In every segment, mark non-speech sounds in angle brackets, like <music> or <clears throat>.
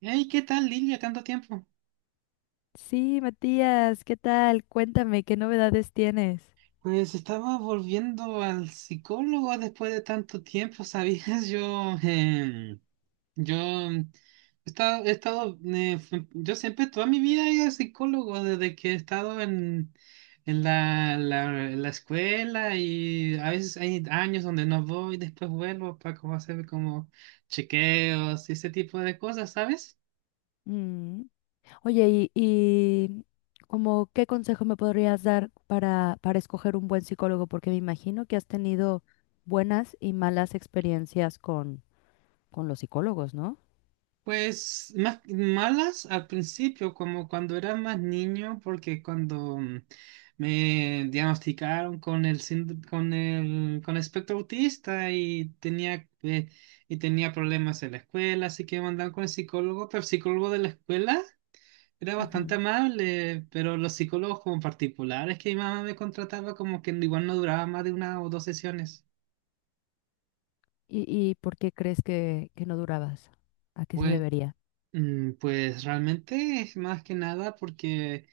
Hey, ¿qué tal, Lilia? ¿Tanto tiempo? Sí, Matías, ¿qué tal? Cuéntame, ¿qué novedades tienes? Pues estaba volviendo al psicólogo después de tanto tiempo, <laughs> ¿sabías? Yo he estado, f- yo siempre toda mi vida he ido al psicólogo desde que he estado en, en la escuela y a veces hay años donde no voy, después vuelvo para como hacer como chequeos y ese tipo de cosas, ¿sabes? Mm. Oye, y como qué consejo me podrías dar para escoger un buen psicólogo, porque me imagino que has tenido buenas y malas experiencias con los psicólogos, ¿no? Pues más malas al principio, como cuando era más niño, porque cuando me diagnosticaron con el con espectro autista y tenía problemas en la escuela, así que me mandaron con el psicólogo, pero el psicólogo de la escuela era bastante Ujú. amable, pero los psicólogos como particulares que mi mamá me contrataba como que igual no duraba más de una o dos sesiones. ¿Y, y por qué crees que no durabas? ¿A qué se Pues, debería? Pues realmente es más que nada porque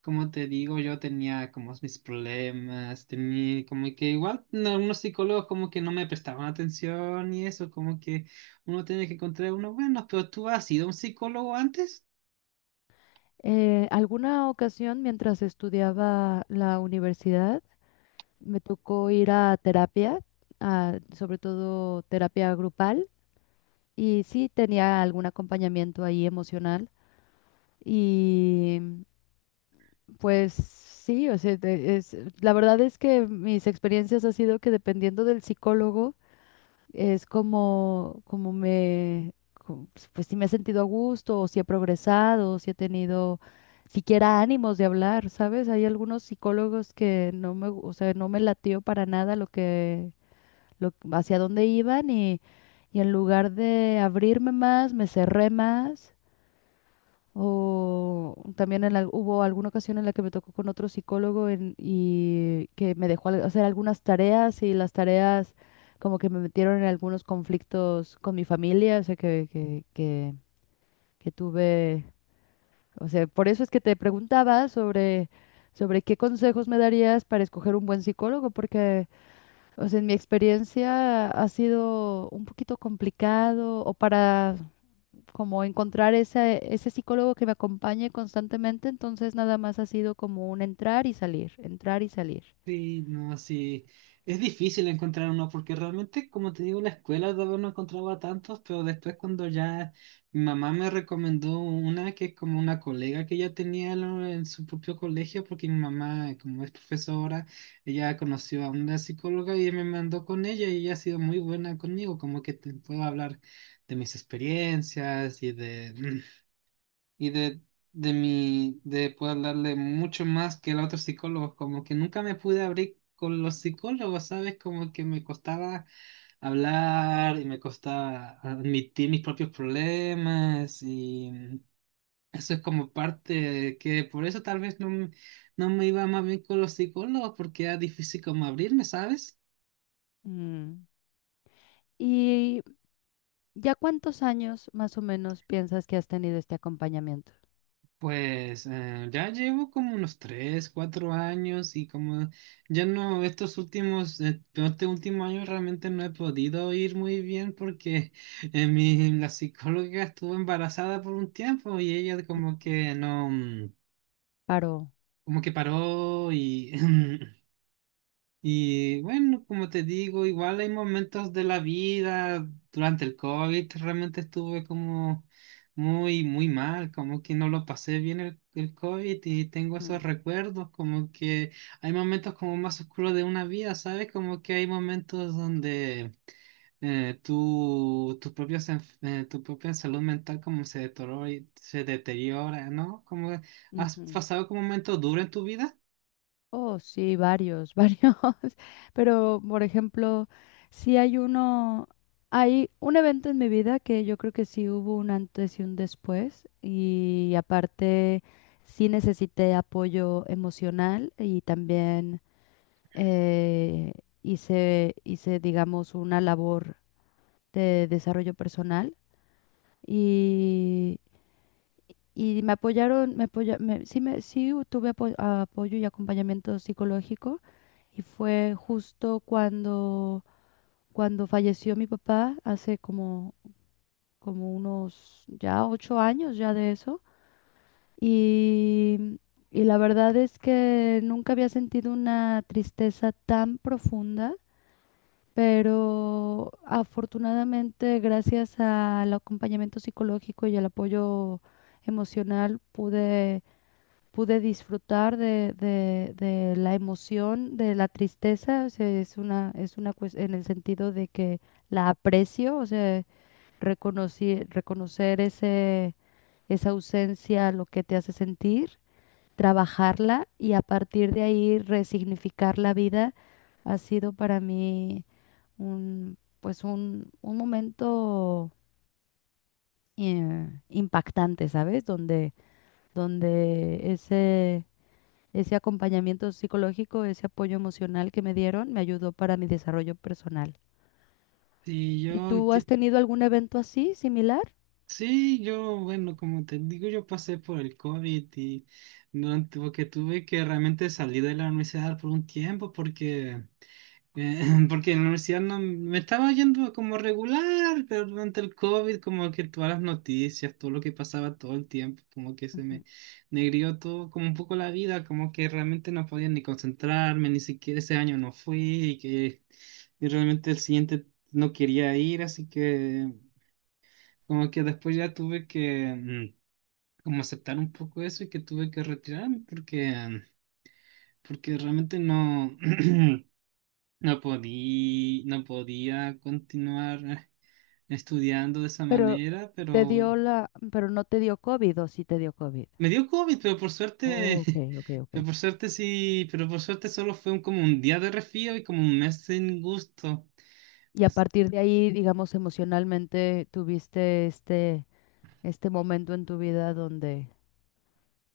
como te digo, yo tenía como mis problemas, tenía como que igual no, algunos psicólogos como que no me prestaban atención y eso, como que uno tiene que encontrar uno bueno, pero ¿tú has sido un psicólogo antes? Alguna ocasión mientras estudiaba la universidad, me tocó ir a terapia, sobre todo terapia grupal, y sí tenía algún acompañamiento ahí emocional. Y pues sí, o sea, es, la verdad es que mis experiencias ha sido que dependiendo del psicólogo, es como, como me, pues si me he sentido a gusto, o si he progresado, o si he tenido siquiera ánimos de hablar, ¿sabes? Hay algunos psicólogos que no me, o sea, no me latió para nada lo que hacia dónde iban y en lugar de abrirme más, me cerré más. O también en hubo alguna ocasión en la que me tocó con otro psicólogo y que me dejó hacer algunas tareas y las tareas como que me metieron en algunos conflictos con mi familia, o sea, que tuve, o sea, por eso es que te preguntaba sobre, sobre qué consejos me darías para escoger un buen psicólogo, porque o sea, en mi experiencia ha sido un poquito complicado o para como encontrar ese, ese psicólogo que me acompañe constantemente, entonces nada más ha sido como un entrar y salir, entrar y salir. Sí, no, sí. Es difícil encontrar uno porque realmente, como te digo, en la escuela todavía no encontraba tantos, pero después cuando ya mi mamá me recomendó una que es como una colega que ella tenía en en su propio colegio, porque mi mamá, como es profesora, ella conoció a una psicóloga y me mandó con ella y ella ha sido muy buena conmigo, como que te puedo hablar de mis experiencias y de <clears throat> y de, de poder darle mucho más que el otro psicólogo, como que nunca me pude abrir con los psicólogos, ¿sabes? Como que me costaba hablar y me costaba admitir mis propios problemas y eso es como parte de que por eso tal vez no me iba más bien con los psicólogos porque era difícil como abrirme, ¿sabes? Mm. ¿Y ya cuántos años más o menos piensas que has tenido este acompañamiento? Pues ya llevo como unos 3 4 años y como ya no, estos últimos, este último año realmente no he podido ir muy bien porque la psicóloga estuvo embarazada por un tiempo y ella como que no, mm, Paro. como que paró y <laughs> Y bueno, como te digo, igual hay momentos de la vida, durante el COVID realmente estuve como muy, muy mal, como que no lo pasé bien el COVID y tengo esos Ujú, recuerdos, como que hay momentos como más oscuros de una vida, ¿sabes? Como que hay momentos donde eh, tu, tu, propia, tu propia salud mental como se deteriora, se deteriora, ¿no? Como has ujú. pasado como momentos duros en tu vida. Oh, sí, varios, <laughs> varios. Pero, por ejemplo, si hay uno, hay un evento en mi vida que yo creo que sí hubo un antes y un después. Y aparte, sí necesité apoyo emocional y también eh, hice, digamos, una labor de desarrollo personal. y y me apoyaron, sí, me, sí tuve apoyo y acompañamiento psicológico y fue justo cuando, cuando falleció mi papá, hace como, como unos ya 8 años ya de eso. Y, y la verdad es que nunca había sentido una tristeza tan profunda, pero afortunadamente gracias al acompañamiento psicológico y al apoyo emocional pude disfrutar de, de la emoción, de la tristeza, o sea, es una en el sentido de que la aprecio, o sea, reconocer ese, esa ausencia, lo que te hace sentir, trabajarla y a partir de ahí resignificar la vida ha sido para mí un, pues un momento impactante, ¿sabes? Donde, donde ese ese acompañamiento psicológico, ese apoyo emocional que me dieron, me ayudó para mi desarrollo personal. Y yo ¿Y tú has enti- tenido algún evento así, similar? Sí, yo, bueno, como te digo, yo pasé por el COVID y durante, porque tuve que realmente salir de la universidad por un tiempo porque, eh, <laughs> porque en la universidad no, me estaba yendo como regular, pero durante el COVID como que todas las noticias, todo lo que pasaba todo el tiempo, como que se me Ujú. negrió todo, como un poco la vida, como que realmente no podía ni concentrarme, ni siquiera ese año no fui y realmente el siguiente no quería ir, así que... Como que después ya tuve que como aceptar un poco eso y que tuve que retirarme porque, porque realmente no, <clears throat> no podía continuar estudiando de esa Pero manera, te pero dio pero no te dio COVID o sí te dio COVID. me dio COVID, pero por Oh, ok, suerte, ok, <laughs> pero ok. por suerte sí, pero por suerte solo fue como un día de resfrío y como un mes sin gusto. Y a As- partir de ahí, digamos, emocionalmente tuviste este, este momento en tu vida donde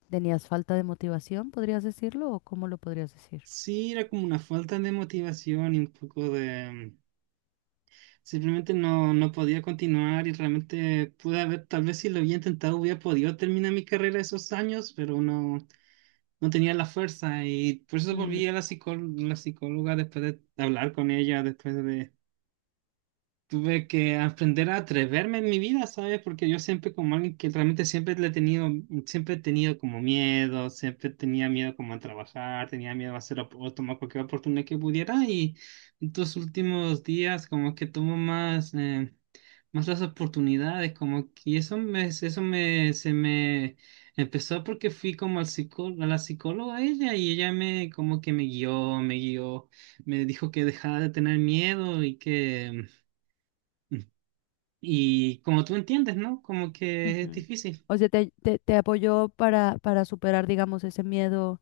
tenías falta de motivación, ¿podrías decirlo? ¿O cómo lo podrías decir? Sí, era como una falta de motivación y un poco de... Simplemente no podía continuar y realmente pude haber, tal vez si lo había intentado, hubiera podido terminar mi carrera esos años, pero no, no tenía la fuerza y por eso Mm, volví a la psicóloga después de hablar con ella, después de, tuve que aprender a atreverme en mi vida, ¿sabes? Porque yo siempre como alguien que realmente siempre he tenido como miedo, siempre tenía miedo como a trabajar, tenía miedo a hacer o tomar cualquier oportunidad que pudiera y en estos últimos días como que tomo más, más las oportunidades, como que y eso me, se me empezó porque fui como al a la psicóloga ella y ella me como que me guió, me guió, me dijo que dejara de tener miedo y que... Y como tú entiendes, ¿no? Como que es ujú. difícil. O sea, te, te apoyó para superar, digamos, ese miedo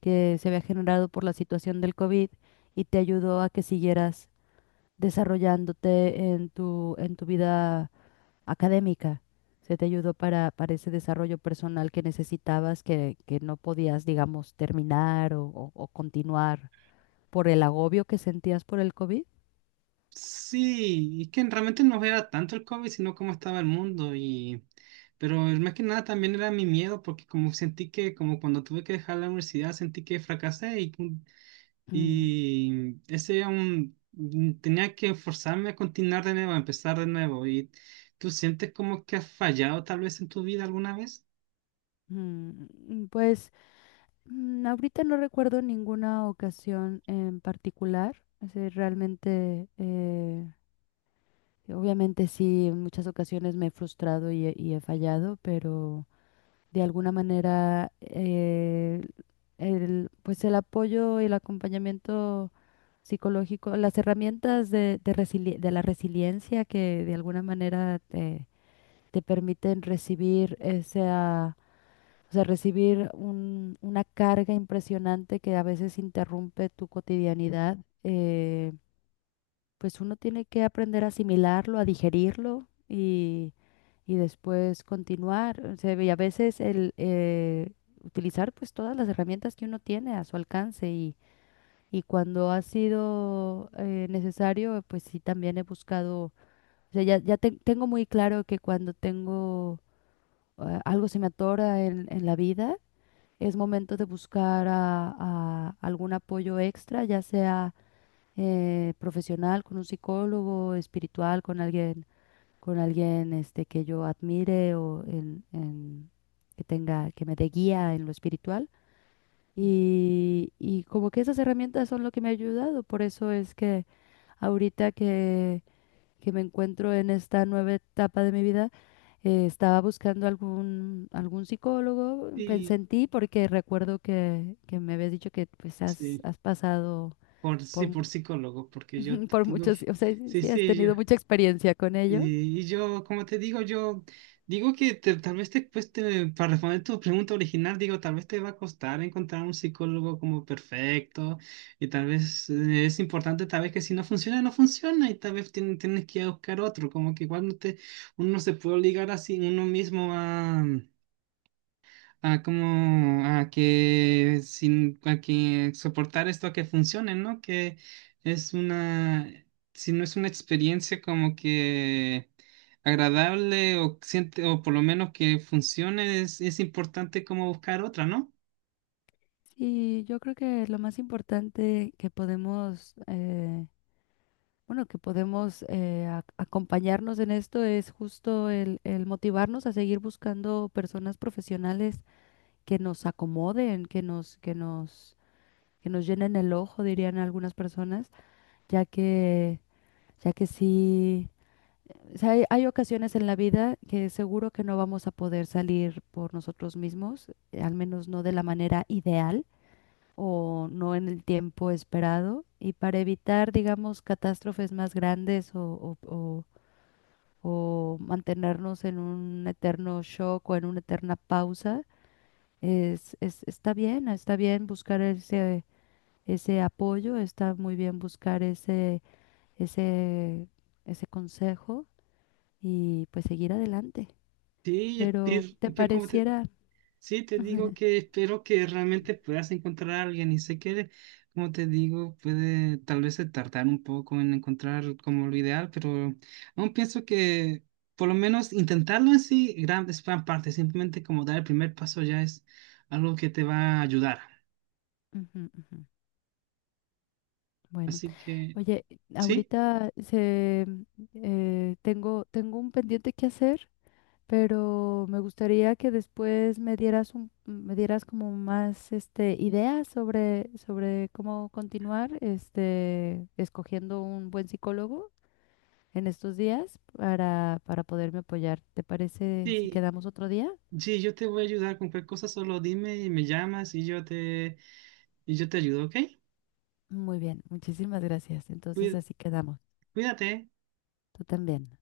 que se había generado por la situación del COVID y te ayudó a que siguieras desarrollándote en tu vida académica. Se te ayudó para ese desarrollo personal que necesitabas, que no podías, digamos, terminar o, o continuar por el agobio que sentías por el COVID. Sí, es que realmente no era tanto el COVID, sino cómo estaba el mundo y... Pero más que nada también era mi miedo, porque como sentí que, como cuando tuve que dejar la universidad, sentí que fracasé Mm, y ese era un... tenía que forzarme a continuar de nuevo, a empezar de nuevo. ¿Y tú sientes como que has fallado tal vez en tu vida alguna vez? mm, pues ahorita no recuerdo ninguna ocasión en particular. Es decir, realmente... obviamente sí, en muchas ocasiones me he frustrado y he fallado, pero de alguna manera el, pues el apoyo y el acompañamiento psicológico, las herramientas de, de la resiliencia que de alguna manera te, te permiten recibir esa, o sea, recibir una carga impresionante que a veces interrumpe tu cotidianidad. eh, pues uno tiene que aprender a asimilarlo, a digerirlo y después continuar. O sea, y a veces el utilizar pues todas las herramientas que uno tiene a su alcance y cuando ha sido necesario, pues sí también he buscado, o sea, ya, ya tengo muy claro que cuando tengo algo se me atora en la vida, es momento de buscar a algún apoyo extra, ya sea profesional, con un psicólogo, espiritual, con alguien este, que yo admire o en, que tenga, que me dé guía en lo espiritual. Y como que esas herramientas son lo que me ha ayudado. Por eso es que ahorita que me encuentro en esta nueva etapa de mi vida, estaba buscando algún, algún psicólogo, pensé Sí, en ti porque recuerdo que me habías dicho que pues has, sí, has pasado por, sí, por por psicólogo, porque yo <laughs> te por digo muchos, que... o sea, sí, Sí, sí has sí, yo. tenido mucha experiencia con ello. Y yo, como te digo, yo digo tal vez te cueste, para responder tu pregunta original, digo, tal vez te va a costar encontrar un psicólogo como perfecto y tal vez es importante, tal vez que si no funciona, no funciona y tal vez tienes que ir a buscar otro, como que igual no te, uno no se puede obligar así uno mismo a como a que sin a que soportar esto a que funcione, ¿no? Que es una si no es una experiencia como que agradable o siente o por lo menos que funcione es importante como buscar otra, ¿no? Y yo creo que lo más importante que podemos, bueno, que podemos acompañarnos en esto es justo el motivarnos a seguir buscando personas profesionales que nos acomoden, que nos, que nos, que nos llenen el ojo, dirían algunas personas, ya que, ya que sí. O sea, hay ocasiones en la vida que seguro que no vamos a poder salir por nosotros mismos, al menos no de la manera ideal o no en el tiempo esperado. Y para evitar, digamos, catástrofes más grandes o, o mantenernos en un eterno shock o en una eterna pausa, es, está bien buscar ese, ese apoyo, está muy bien buscar ese, ese, ese consejo y pues seguir adelante. Sí, es, Pero te ¿cómo? pareciera... Sí, te digo que espero que realmente puedas encontrar a alguien y sé que, como te digo, puede tal vez se tardar un poco en encontrar como lo ideal, pero aún pienso que por lo menos intentarlo en sí es gran parte, simplemente como dar el primer paso ya es algo que te va a ayudar. Ujú, ujú. Bueno, Así que, oye, sí, ahorita se, tengo, tengo un pendiente que hacer, pero me gustaría que después me dieras un, me dieras como más este, ideas sobre, sobre cómo continuar este, escogiendo un buen psicólogo en estos días para poderme apoyar. ¿Te parece si sí, quedamos otro día? sí, yo te voy a ayudar con cualquier cosa, solo dime y me llamas y y yo te ayudo, ¿ok? Muy bien, muchísimas gracias. Entonces Cuí- así quedamos. Cuídate. Tú también.